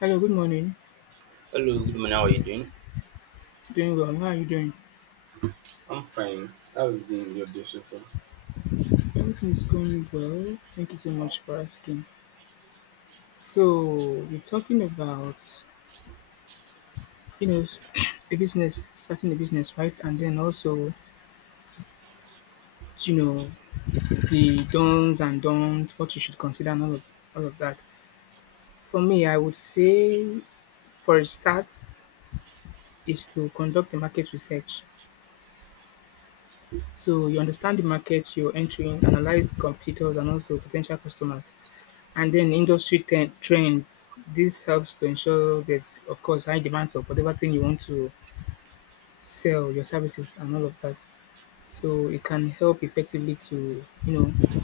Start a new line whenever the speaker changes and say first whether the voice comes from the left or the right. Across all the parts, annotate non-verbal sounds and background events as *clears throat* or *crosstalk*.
left: Hello, good morning.
right: Hello, good morning. How are you doing?
left: Doing well. How are you doing?
right: I'm fine. How's your beautiful
left: Everything is going well. Thank you so much for asking. We're talking about, you know, *clears throat* a business, starting a business, right? And then also, you know, the don'ts and don'ts, what you should consider, and all of that. For me, I would say, for a start, is to conduct the market research. So, you understand the market you're entering, analyze competitors and also potential customers. And then industry ten trends. This helps to ensure there's, of course, high demand for whatever thing you want to sell, your services, and all of that. So it can help effectively to,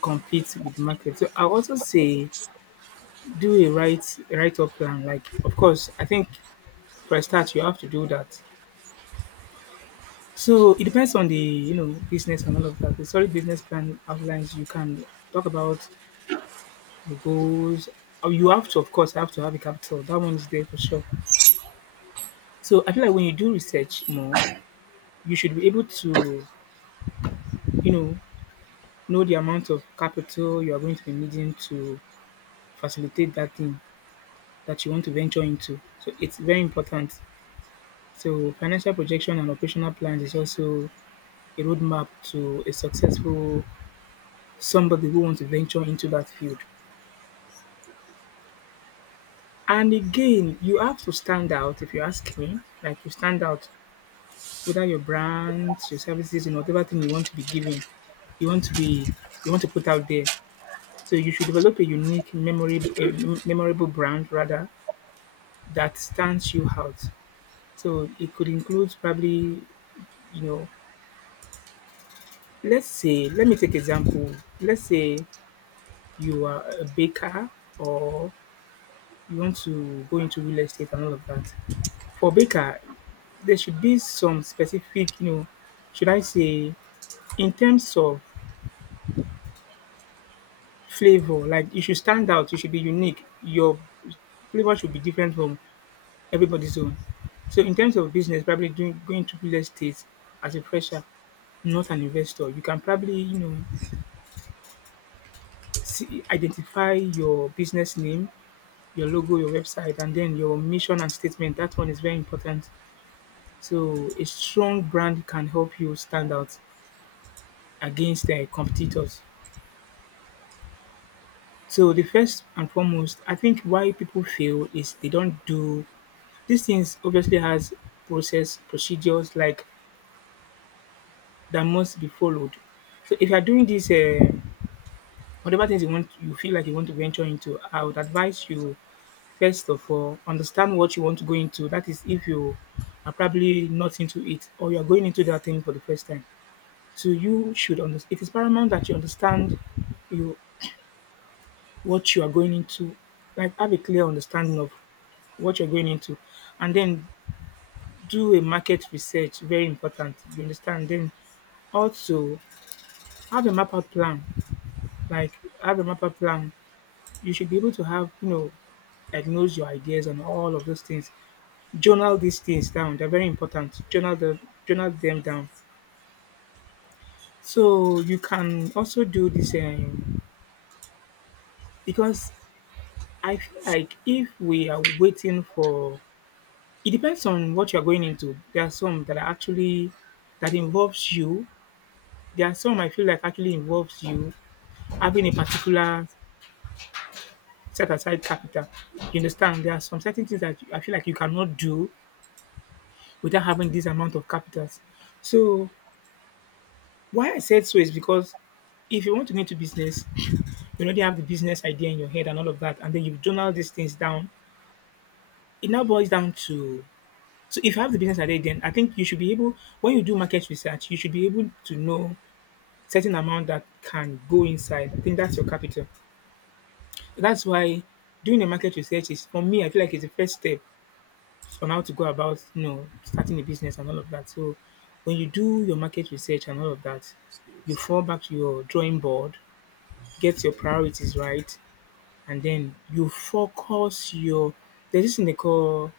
left: compete with the market. So I also say do a right write up plan. Like, of course, I think for a start you have to do that. So it depends on the, business and all of that. The solid business plan outlines you can talk about the goals. Oh, you have to, of course, have to have a capital. That one is there for sure. So I feel like when you do research more, you should be able to, you know, know the amount of capital you are going to be needing to facilitate that thing that you want to venture into. So it's very important. So financial projection and operational plans is also a roadmap to a successful somebody who wants to venture into that field. And again, you have to stand out if you ask me. Like you stand out whether your brands, your services, and whatever thing you want to be giving, you want to be you want to put out there. So you should develop a unique memory, a memorable brand rather that stands you out. So it could include probably, you know, let's say, let me take example. Let's say you are a baker or you want to go into real estate and all of that. For baker, there should be some specific, should I say, in terms of flavor, like you should stand out, you should be unique. Your flavor should be different from everybody's own. So in terms of business, probably doing going to real estate as a fresher, not an investor, you can probably, see, identify your business name, your logo, your website, and then your mission and statement. That one is very important. So a strong brand can help you stand out against their competitors. So the first and foremost, I think why people fail is they don't do these things obviously has process procedures like that must be followed. So if you are doing this, whatever things you want, you feel like you want to venture into, I would advise you first of all understand what you want to go into. That is, if you are probably not into it or you are going into that thing for the first time, so you should understand. It is paramount that you understand you what you are going into, like have a clear understanding of what you're going into, and then do a market research. Very important. You understand? Then also have a map out plan like have a master plan. You should be able to have, diagnose your ideas and all of those things. Journal these things down. They're very important. Journal them down. So you can also do this because I feel like if we are waiting for it depends on what you're going into. There are some that are actually that involves you. There are some I feel like actually involves you having a particular set aside capital. You understand? There are some certain things that I feel like you cannot do without having this amount of capitals. So why I said so is because if you want to go into business, you already have the business idea in your head and all of that, and then you journal these things down. It now boils down to so if you have the business idea, then I think you should be able when you do market research, you should be able to know certain amount that can go inside. I think that's your capital. That's why doing a market research is for me, I feel like it's the first step on how to go about, starting a business and all of that. So when you do your market research and all of that, you
right: skills?
left: fall back to your drawing board, get your priorities right, and then you focus your there's this thing they call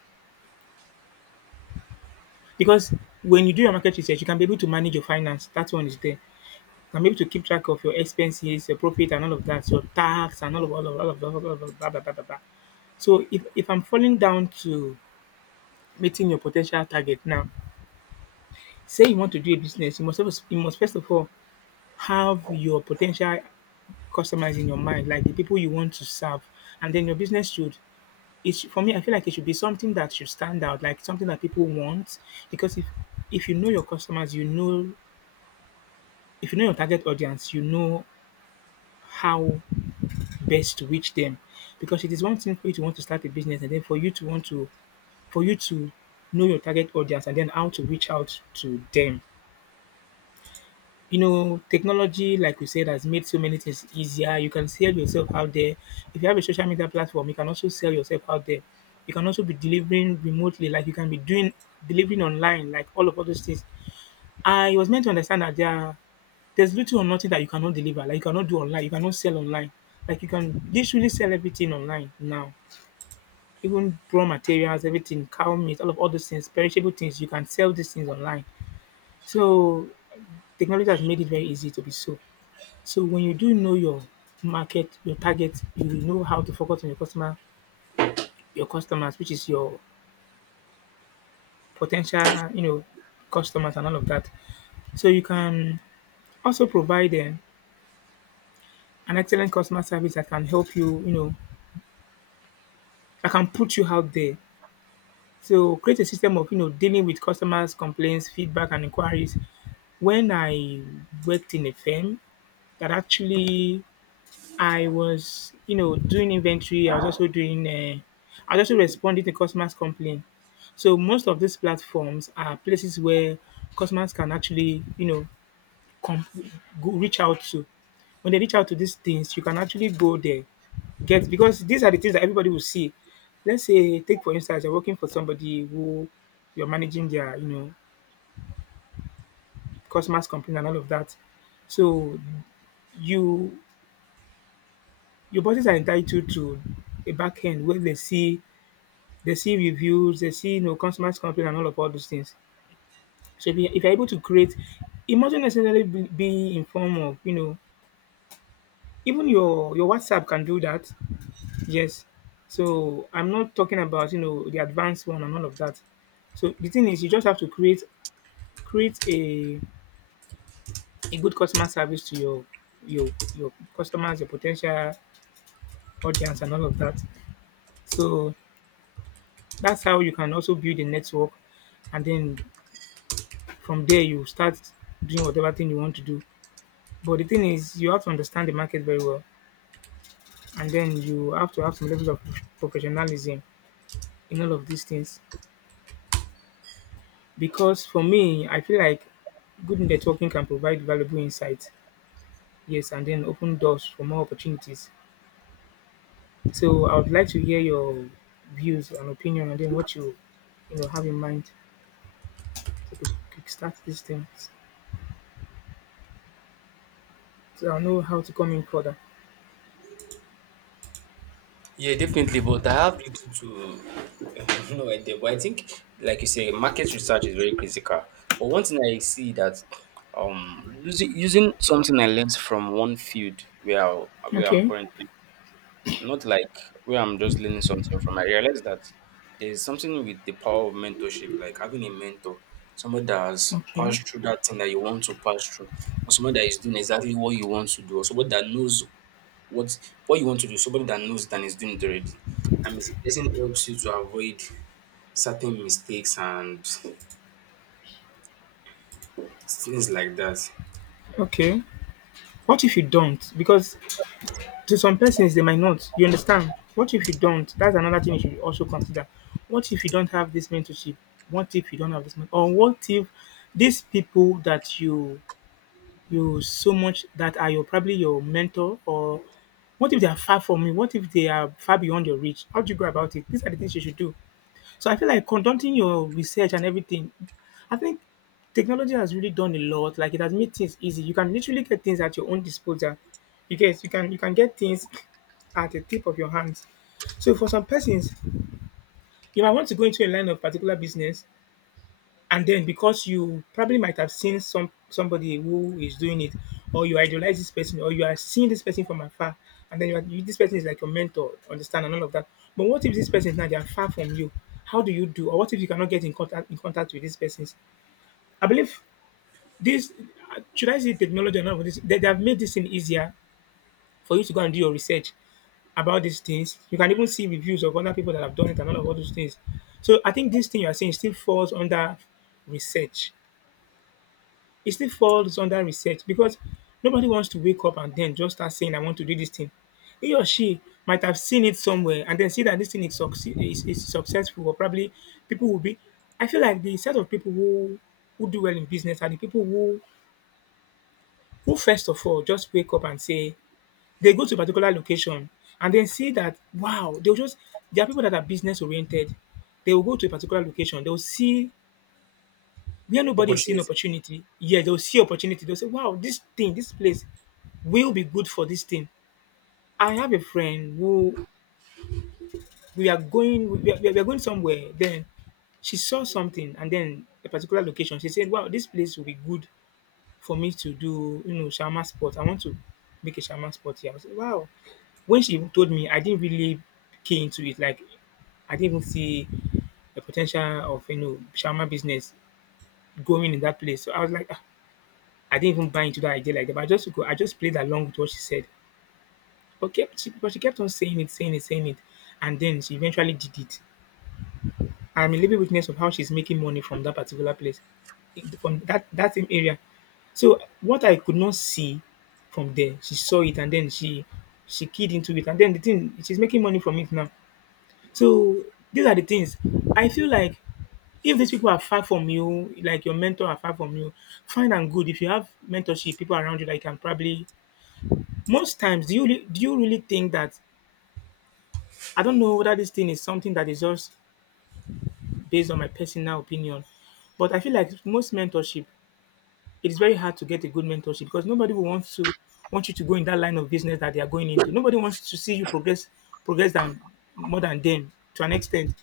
left: because when you do your market research, you can be able to manage your finance. That one is there. You can be able to keep track of your expenses, your profit, and all of that, your tax, and all of all of all of all of blah, blah, blah, blah, blah. So if I'm falling down to meeting your potential target now, say you want to do a business, you must have, you must first of all have your potential customers in your mind, like the people you want to serve, and then your business should. It should, for me, I feel like it should be something that should stand out, like something that people want, because if you know your customers, you know if you know your target audience, you know how best to reach them, because it is one thing for you to want to start a business, and then for you to want to for you to know your target audience, and then how to reach out to them. You know, technology, like we said, has made so many things easier. You can sell yourself out there. If you have a social media platform, you can also sell yourself out there. You can also be delivering remotely, like you can be doing delivering online, like all of all those things. I was meant to understand that there's little or nothing that you cannot deliver, like you cannot do online, you cannot sell online. Like you can literally sell everything online now. Even raw materials, everything, cow meat, all of all those things, perishable things, you can sell these things online. So technology has made it very easy to be so. So when you do know your market, your target, you will know how to focus on your customer, your customers, which is your potential, customers and all of that. So you can also provide them an excellent customer service that can help you, that can put you out there. So create a system of, dealing with customers, complaints, feedback, and inquiries. When I worked in a firm that actually I was, doing inventory. I was also doing, I was also responding to customers' complaint. So most of these platforms are places where customers can actually, com- go reach out to. When they reach out to these things, you can actually go there, get because these are the things that everybody will see. Let's say, take for instance, you're working for somebody who you're managing their, customers' complaint and all of that. So you your bosses are entitled to a back end where they see. They see reviews, they see, customers complain and all of all those things. So if you if you're able to create it mustn't necessarily be in form of, even your WhatsApp can do that. Yes. So I'm not talking about, the advanced one and all of that. So the thing is you just have to create a good customer service to your customers, your potential audience and all of that. So that's how you can also build a network and then from there, you start doing whatever thing you want to do. But the thing is, you have to understand the market very well, and then you have to have some levels of professionalism in all of these things. Because for me, I feel like good networking can provide valuable insight, yes, and then open doors for more opportunities. So I would like to hear your views and opinion, and then what you know have in mind to kickstart these things. So I know how to come in further.
right: Yeah, definitely. But I have little to *laughs* no idea. But I think, like you say, market research is very critical. But one thing I see that using something I learned from one field where I'm
left: Okay,
right: currently not like where I'm just learning something from. I realize that there's something with the power of mentorship, like having a mentor, somebody that has
left: okay,
right: passed through that thing that you want to pass through, or somebody that is doing exactly what you want to do, or somebody that knows what what you want to do, somebody that knows it and is doing it already. I mean, it doesn't helps you to avoid certain mistakes and things like that.
left: okay. What if you don't? Because to some persons, they might not. You understand? What if you don't? That's another thing you should also consider. What if you don't have this mentorship? What if you don't have this? Or what if these people that you so much that are your probably your mentor or what if they are far from you? What if they are far beyond your reach? How do you go about it? These are the things you should do. So I feel like conducting your research and everything, I think technology has really done a lot. Like it has made things easy. You can literally get things at your own disposal. You guys, you can get things *clears throat* at the tip of your hands. So for some persons, you might want to go into a line of particular business, and then because you probably might have seen somebody who is doing it, or you idolize this person, or you are seeing this person from afar, and then you, are, you this person is like your mentor, understand, and all of that. But what if this person is now they are far from you? How do you do? Or what if you cannot get in contact with these persons? I believe this, should I say, technology and all of this, they have made this thing easier for you to go and do your research about these things. You can even see reviews of other people that have done it, and all those things. So I think this thing you are saying still falls under research. It still falls under research, because nobody wants to wake up and then just start saying, "I want to do this thing." He or she might have seen it somewhere, and then see that this thing is successful, or probably people will be. I feel like the set of people who do well in business are the people who first of all just wake up and say they go to a particular location, and then see that, wow, they'll just. There are people that are business oriented. They will go to a particular location, they'll see where nobody is seeing
right: Opportunities.
left: opportunity, yeah, they'll see opportunity. They'll say, wow, this thing, this place will be good for this thing. I have a friend who, we are going somewhere. Then she saw something, and then a particular location. She said, wow, this place will be good for me to do, shaman sport. I want to make a shaman sport here. I was like, wow. When she told me, I didn't really key into it. Like, I didn't even see the potential of shaman business going in that place. So I was like, "Ah, I didn't even buy into that idea like that, but I just played along with what she said." But she kept on saying it, saying it, saying it, and then she eventually did it. I'm a living witness of how she's making money from that particular place, from that same area. So what I could not see from there, she saw it, and then she keyed into it, and then the thing, she's making money from it now. So these are the things I feel like. If these people are far from you, like your mentor are far from you, fine and good. If you have mentorship, people around you that you can probably. Most times, do you really think that, I don't know whether this thing is something that is just based on my personal opinion, but I feel like most mentorship, it is very hard to get a good mentorship, because nobody will want to want you to go in that line of business that they are going into. Nobody wants to see you progress progress than more than them to an extent.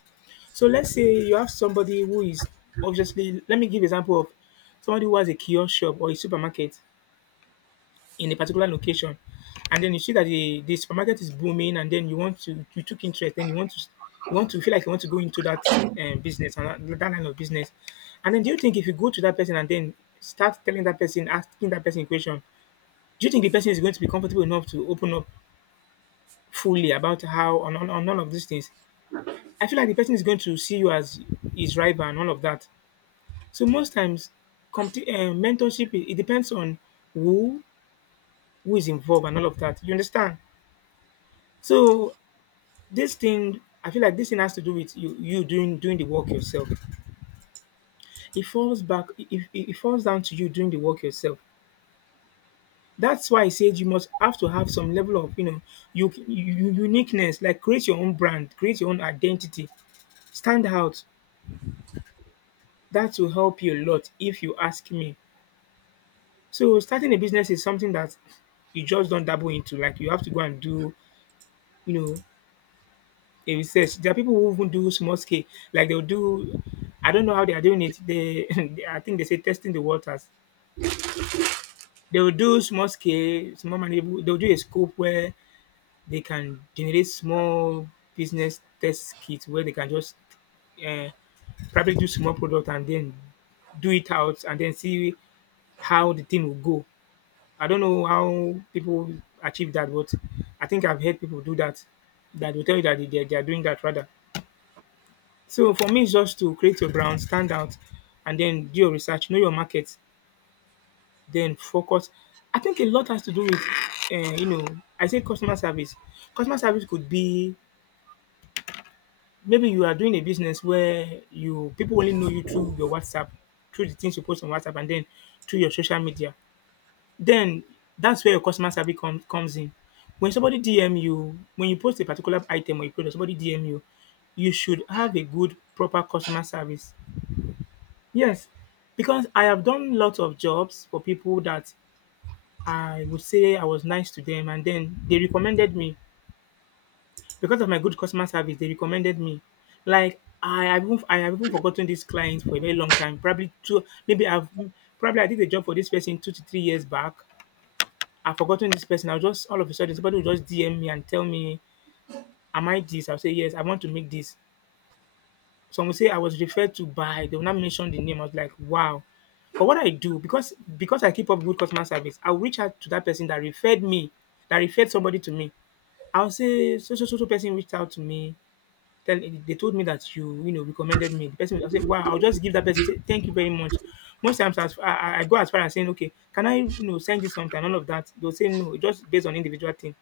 left: So let's say you have somebody who is, obviously, let me give example of somebody who has a kiosk shop or a supermarket in a particular location, and then you see that the supermarket is booming, and then you want to you took interest, then you want to feel like you want to go into that business, and that line of business. And then, do you think if you go to that person and then start telling that person, asking that person question, do you think the person is going to be comfortable enough to open up fully about how on all of these things? I feel like the person is going to see you as his rival and all of that. So most times, mentorship, it depends on who who is involved and all of that, you understand. So this thing, I feel like this thing has to do with you doing the work yourself. It falls back it, it, it falls down to you doing the work yourself. That's why I said you must have to have some level of, you know you, you uniqueness, like, create your own brand, create your own identity, stand out. That will help you a lot if you ask me. So starting a business is something that you just don't dabble into. Like, you have to go and do, you know in research. There are people who even do small scale, like, they'll do. I don't know how they are doing it. They, *laughs* I think they say testing the waters. They will do small scale, small manageable. They'll do a scope where they can generate small business test kits, where they can just uh, probably do small product, and then do it out, and then see how the thing will go. I don't know how people achieve that, but I think I've heard people do that. That will tell you that they are doing that, rather. So for me, it's just to create your brand, stand out, and then do your research, know your market, then focus. I think a lot has to do with, uh, you know, I say, customer service. Customer service could be, maybe you are doing a business where you, people only know you through your WhatsApp, through the things you post on WhatsApp, and then through your social media. Then that's where your customer service comes in. When somebody DM you, when you post a particular item or a product, somebody DM you, you should have a good, proper customer service. Yes, because I have done lots of jobs for people that, I would say, I was nice to them, and then they recommended me because of my good customer service. They recommended me. Like, I have even forgotten this client for a very long time. Probably I did a job for this person 2 to 3 years back. I've forgotten this person. I'll just All of a sudden, somebody will just DM me and tell me, "Am I this?" I'll say yes. I want to make this. Some will say I was referred to by, they will not mention the name. I was like, wow. But what I do, because I keep up good customer service, I'll reach out to that person that referred me, that referred somebody to me. I'll say, so so so so person reached out to me. They told me that you know recommended me. The person will say, wow. I'll just give that person, say thank you very much. Most times, as, I go as far as saying, okay, can I send you something? All of that. They'll say no, just based on individual thing.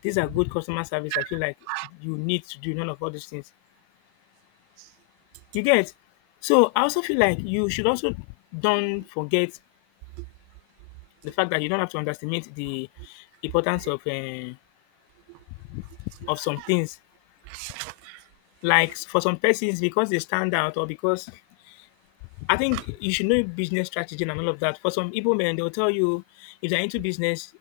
left: These are good customer service. I feel like you need to do none of all these things. You get? So I also feel like you should also, don't forget the fact that you don't have to underestimate the importance of some things. Like, for some persons, because they stand out, or because, I think you should know business strategy and all of that. For some Igbo men, they'll tell you if they're into business,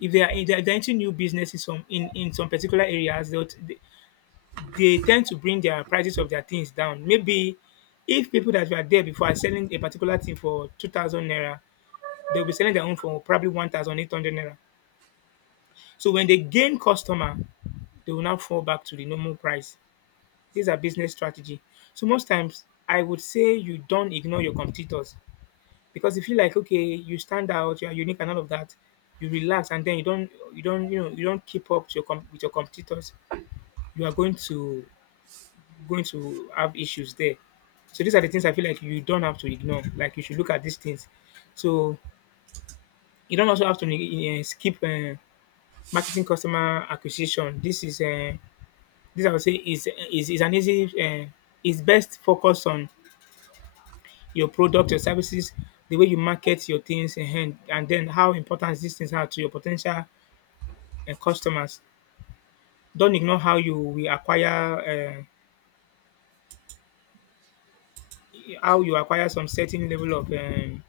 left: if they're into new business in some particular areas, they tend to bring their prices of their things down. Maybe if people that were there before are selling a particular thing for 2,000 naira, they'll be selling their own for probably 1,800 naira. So when they gain customer, they will now fall back to the normal price. These are business strategy. So most times, I would say you don't ignore your competitors, because if you, like, okay, you stand out, you are unique, and all of that, you relax, and then you don't keep up to your with your competitors. You are going to have issues there. So these are the things I feel like you don't have to ignore. Like, you should look at these things. So you don't also have to skip marketing customer acquisition. This is this I would say is an easy is best. Focus on your product, your services, the way you market your things, and then how important these things are to your potential customers. Don't ignore how you will acquire how you acquire some certain level of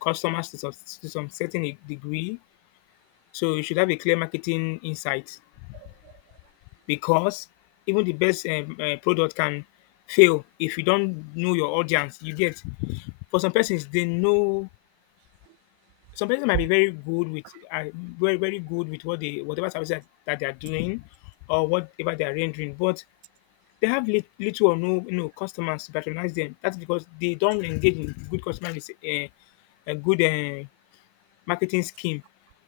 left: customers to to some certain degree. So you should have a clear marketing insight, because even the best product can fail if you don't know your audience, you get? For some persons, they know some persons might be very good with very good with what they, whatever service that they are doing or whatever they are rendering, but they have little or no, customers to patronize them. That's because they don't engage in good customer a good marketing scheme.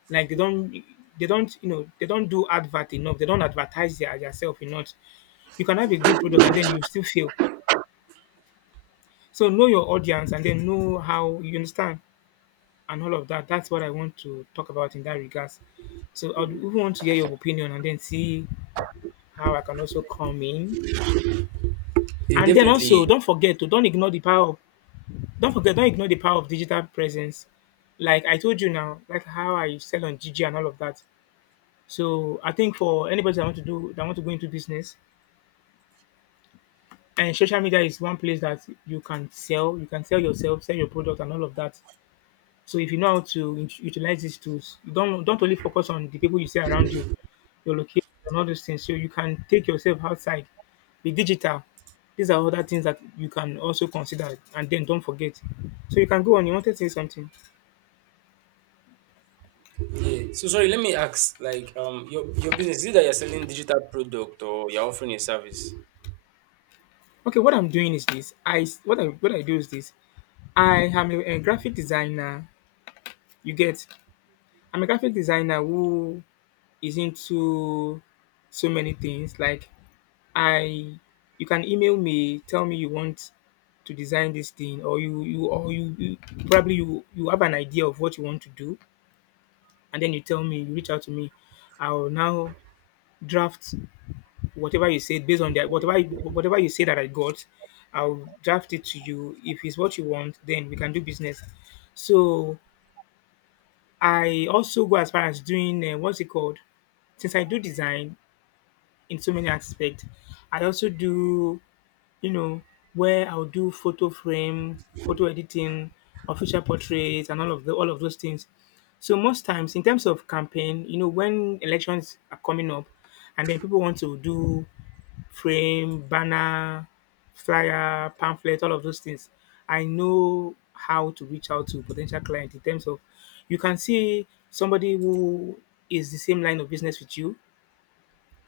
left: Like they don't, they don't, they don't do advert enough. They don't advertise their yourself enough. You can have a good product and then you still fail. So know your audience and then know how you understand, and all of that. That's what I want to talk about in that regards. So I would even want to hear your opinion and then see how I can also come in.
right: Yeah,
left: And then also,
right: definitely.
left: don't forget to don't ignore the power. Of, don't ignore the power of digital presence. Like I told you now, like how I sell on Gigi and all of that. So I think for anybody that want to do that want to go into business, and social media is one place that you can sell. You can sell yourself, sell your product, and all of that. So if you know how to utilize these tools, you don't only focus on the people you see around you, your location, and all those things. So you can take yourself outside. Be digital. These are other things that you can also consider, and then don't forget. So you can go on. You wanted to say something?
right: Yeah. So sorry, let me ask, like your business, is it that you're selling digital product or you're offering a service?
left: Okay, what I'm doing is this. What I what I do is this. I am a graphic designer. You get? I'm a graphic designer who is into so many things. Like I, you can email me, tell me you want to design this thing, or you probably you have an idea of what you want to do, and then you tell me, you reach out to me. I will now draft whatever you said based on that, whatever you say that I got. I'll draft it to you. If it's what you want, then we can do business. So I also go as far as doing, what's it called? Since I do design in so many aspects, I also do, you know, where I'll do photo frame, photo editing, official portraits, and all of those things. So most times, in terms of campaign, you know, when elections are coming up, and then people want to do frame, banner, flyer, pamphlet, all of those things, I know how to reach out to potential client in terms of, you can see somebody who is the same line of business with you.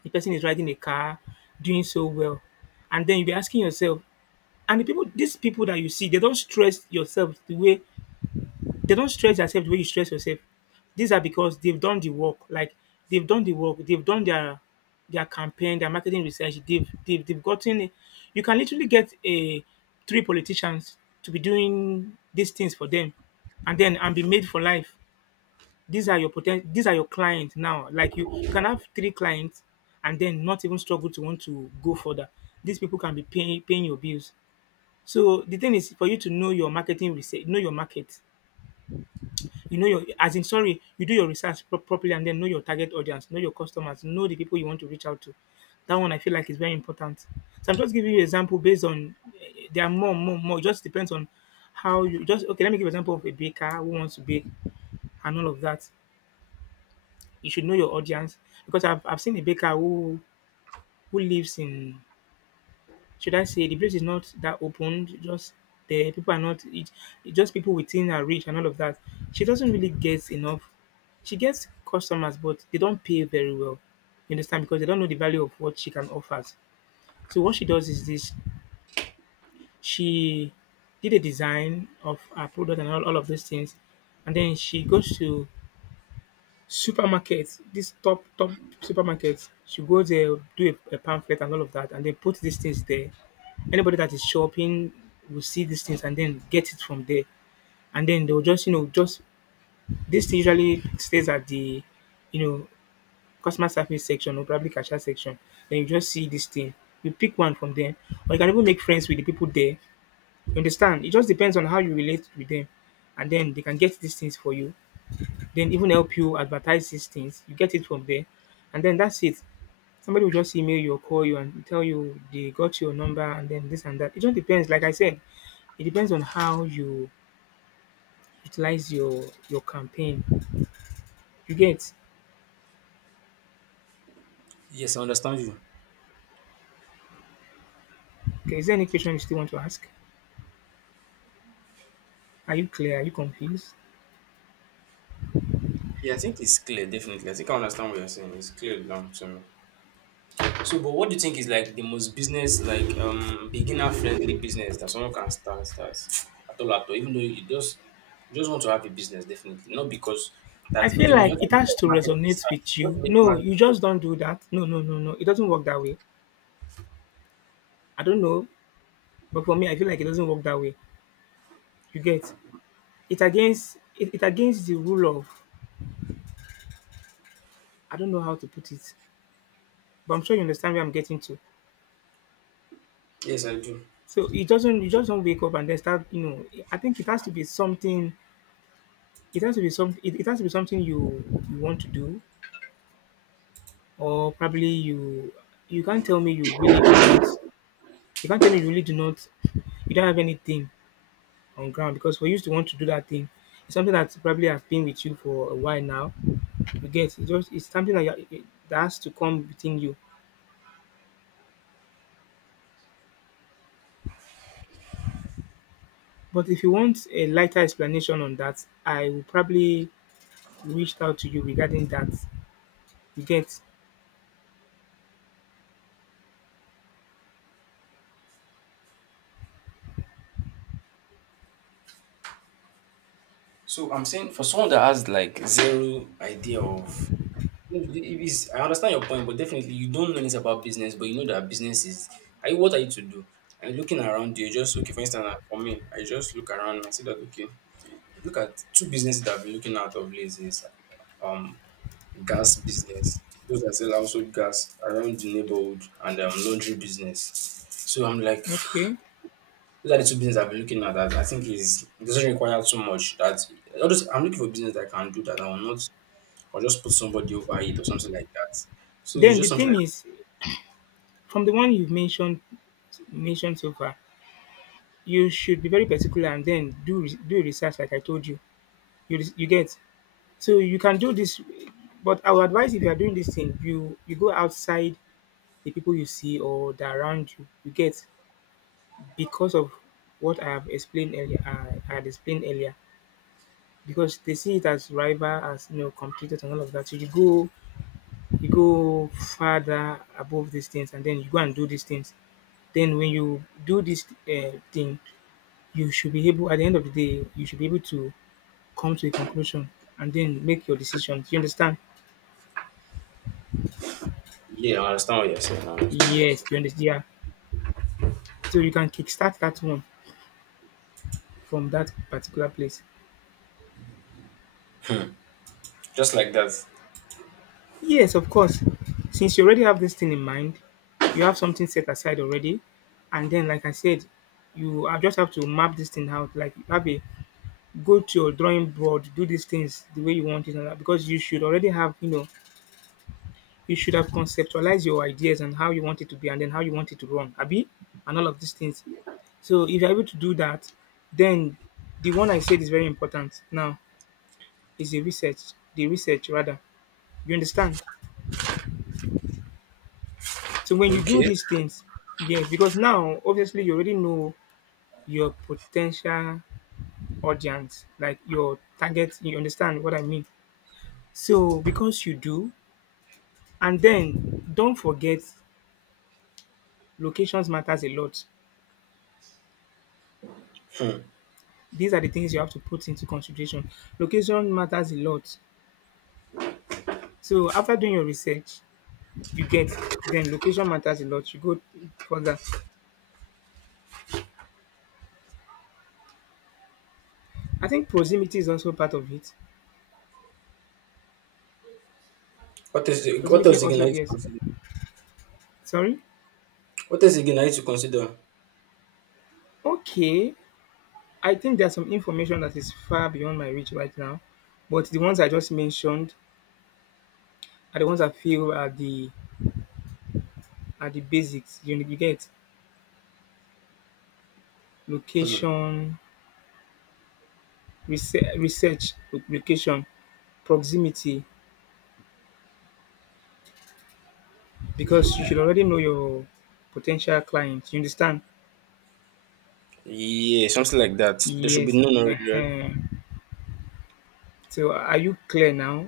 left: The person is riding a car, doing so well, and then you'll be asking yourself, and the people, these people that you see, they don't stress yourself the way, they don't stress themselves the way you stress yourself. These are because they've done the work. Like they've done the work. They've done their campaign, their marketing research. They've gotten. You can literally get a three politicians to be doing these things for them, and then and be made for life. These are your clients now. Like you can have three clients, and then not even struggle to want to go further. These people can be paying your bills. So the thing is for you to know your marketing research, know your market. You know your, as in, sorry, you do your research properly and then know your target audience, know your customers, know the people you want to reach out to. That one I feel like is very important. So I'm just giving you an example based on, there are more. It just depends on how you just, okay, let me give an example of a baker who wants to bake and all of that. You should know your audience because I've seen a baker who lives in, should I say the place is not that open. Just the people are not it, it just people within her reach and all of that. She doesn't really get enough. She gets customers, but they don't pay very well. You understand, because they don't know the value of what she can offer. So what she does is this: she did a design of her product and all of these things, and then she goes to supermarkets, this top supermarkets. She go there, do a pamphlet and all of that, and they put these things there. Anybody that is shopping will see these things and then get it from there. And then they'll just, you know, just, this thing usually stays at the, you know, customer service section or probably cashier section. Then you just see this thing. You pick one from them, or you can even make friends with the people there. You understand? It just depends on how you relate with them, and then they can get these things for you, then even help you advertise these things. You get it from there, and then that's it. Somebody will just email you or call you and tell you they got your number and then this and that. It just depends. Like I said, it depends on how you utilize your campaign. You get.
right: Yes, I understand you.
left: Okay, is there any question you still want to ask? Are you clear? Are you confused?
right: Yeah, I think it's clear, definitely. I think I understand what you're saying. It's clear down to me. So, but what do you think is like the most business, like beginner friendly business that someone can start that's at all, even though you just want to have a business, definitely. Not because that
left: I feel
right: okay now you have
left: like
right: to
left: it has
right: make
left: to
right: market
left: resonate
right: research.
left: with
right: You have
left: you.
right: to make
left: No, you
right: market.
left: just don't do that. No, no, no, no. It doesn't work that way. I don't know, but for me, I feel like it doesn't work that way. You get, it against it, it against the rule of, I don't know how to put it, but I'm sure you understand where I'm getting to.
right: Yes, I do.
left: So it doesn't, you just don't wake up and then start, you know, I think it has to be something, it has to be something, it has to be something you you want to do, or probably you, you can't tell me you really do not you can't tell me you really do not, you don't have anything on ground, because for you to want to do that thing, it's something that probably have been with you for a while now, you get, it's just it's something that, you, that has to come within you. But if you want a lighter explanation on that, I will probably reached out to you regarding that. You get.
right: So I'm saying for someone that has like zero idea of if it's, I understand your point, but definitely you don't know anything about business, but you know that business is, are you, what are you to do? And looking around you, just okay, for instance, like, for me, I just look around and I see that okay, look at two businesses that I've been looking at of late is um gas business. Those that sell also gas around the neighborhood and laundry business. So I'm like
left: Okay,
right: those are the two business I've been looking at that I think is it doesn't require too much. That all those I'm looking for business that can do that. I will not, I'll just put somebody over it or something like that. So it's
left: then the
right: just something
left: thing
right: like,
left: is, from the one you've mentioned so far, you should be very particular and then do do research, like I told you. You get. So you can do this, but I would advise if you are doing this thing, you go outside the people you see or the around you. You get, because of what I have explained earlier. I had explained earlier, because they see it as rival, as you know, competitors and all of that. So you go further above these things and then you go and do these things. Then when you do this, thing, you should be able, at the end of the day, you should be able to come to a conclusion and then make your decisions. You understand?
right: yeah, I understand what you're saying. I understand what you're
left: Yes,
right: saying.
left: you understand. Yeah. So you can kickstart that one from that particular place.
right: Just like that.
left: Yes, of course. Since you already have this thing in mind, you have something set aside already, and then like I said, you, I just have to map this thing out. Like you have a, go to your drawing board, do these things the way you want it, and that because you should already have, you know, you should have conceptualized your ideas and how you want it to be, and then how you want it to run, Abi, and all of these things. So if you're able to do that, then the one I said is very important. Now is the research rather. You understand? So when you do
right: Okay.
left: these things, yes, because now obviously you already know your potential audience, like your target. You understand what I mean? So because you do, and then don't forget, locations matters a lot. These are the things you have to put into consideration. Location matters a lot. So after doing your research, you get, then location matters a lot. You go further. I think proximity is also part of it.
right: What
left: Proximity
right: else again I
left: also,
right: need to
left: yes.
right: consider?
left: Sorry.
right: What else again I need to consider?
left: Okay. I think there's some information that is far beyond my reach right now, but the ones I just mentioned are the ones I feel are the, are the basics. You get. Location, research, location, proximity, because you should already know your potential client. You understand?
right: Yeah, something like that. There should be
left: Yes.
right: no, no.
left: Uh, so are you clear now?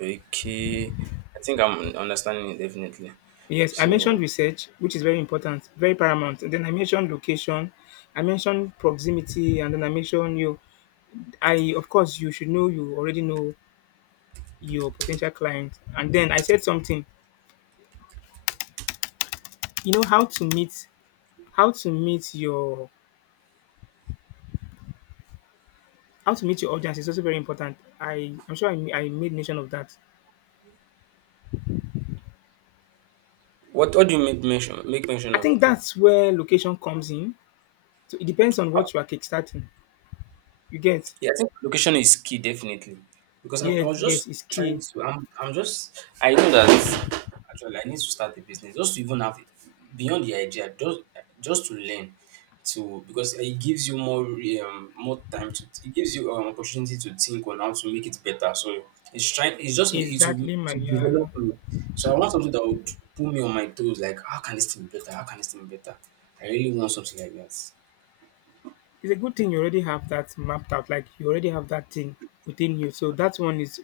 right: Okay. I think I'm understanding it definitely.
left: Yes, I mentioned
right: So
left: research, which is very important, very paramount. And then I mentioned location, I mentioned proximity, and then I mentioned you. I, of course, you should know, you already know your potential client. And then I said something, you know, how to meet your, how to meet your audience is also very important. I'm sure I made mention of that.
right: what do you make mention
left: I
right: of?
left: think that's where location comes in. So it depends on what you are kickstarting. You get?
right: Yeah, I think location is key definitely because I
left: Yes,
right: was just
left: yes, it's
right: trying
left: key.
right: to. I'm just. I know that actually I need to start a business just to even have beyond the idea just to learn to, because it gives you more more time to, it gives you an opportunity to think on how to make it better. So it's trying. It's just me, it will
left: Exactly, my
right: to
left: yeah.
right: develop me. So I want something that would put me on my toes. Like how can this thing be better? How can this thing be better? I really want something like that.
left: It's a good thing you already have that mapped out. Like you already have that thing within you. So that one is,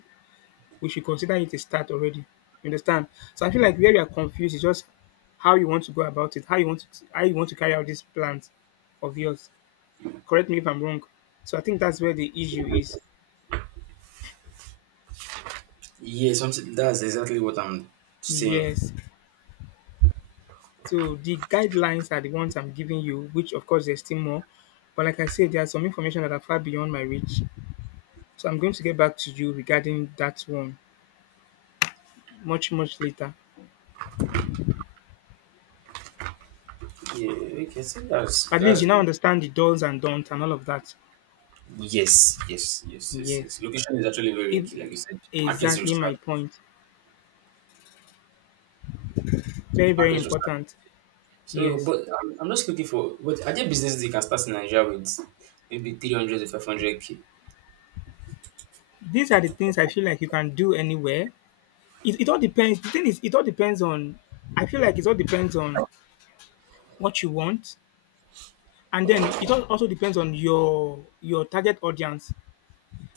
left: we should consider it a start already. You understand? So I feel like where you are confused is just how you want to go about it, how you want to carry out this plan of yours. Correct me if I'm wrong. So I think that's where the issue is.
right: Yeah, something, that's exactly what I'm saying.
left: Yes. So the guidelines are the ones I'm giving you, which of course there's still more. But like I said, there are some information that are far beyond my reach. So I'm going to get back to you regarding that one much, much later.
right: Yeah, okay, see, that's
left: At least you
right: that's
left: now
right: good.
left: understand the does and don't and all of that.
right: Yes, yes, yes, yes,
left: Yes.
right: yes. Location is actually very
left: It,
right: key, like you said. Market research,
left: exactly my point. Very, very
right: market research.
left: important.
right: So,
left: Yes.
right: but I'm just looking for. But are there businesses you can start in Nigeria with maybe 300K to 500K?
left: These are the things I feel like you can do anywhere. It all depends. The thing is, it all depends on, I feel like it all depends on what you want. And then it also depends on your target audience.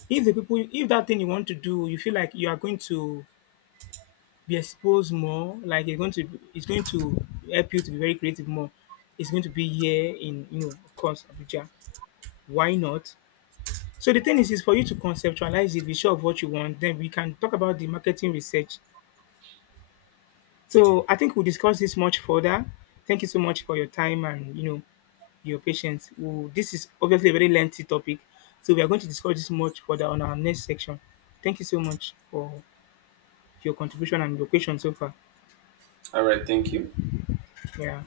left: If the people, if that thing you want to do, you feel like you are going to be exposed more, like you're going to, it's going to help you to be very creative more. It's going to be here in, you know, of course, Abuja. Why not? So the thing is for you to conceptualize it, be sure of what you want. Then we can talk about the marketing research. So I think we'll discuss this much further. Thank you so much for your time and you know your patience. We'll, this is obviously a very lengthy topic, so we are going to discuss this much further on our next section. Thank you so much for your contribution and your question so far. Yeah.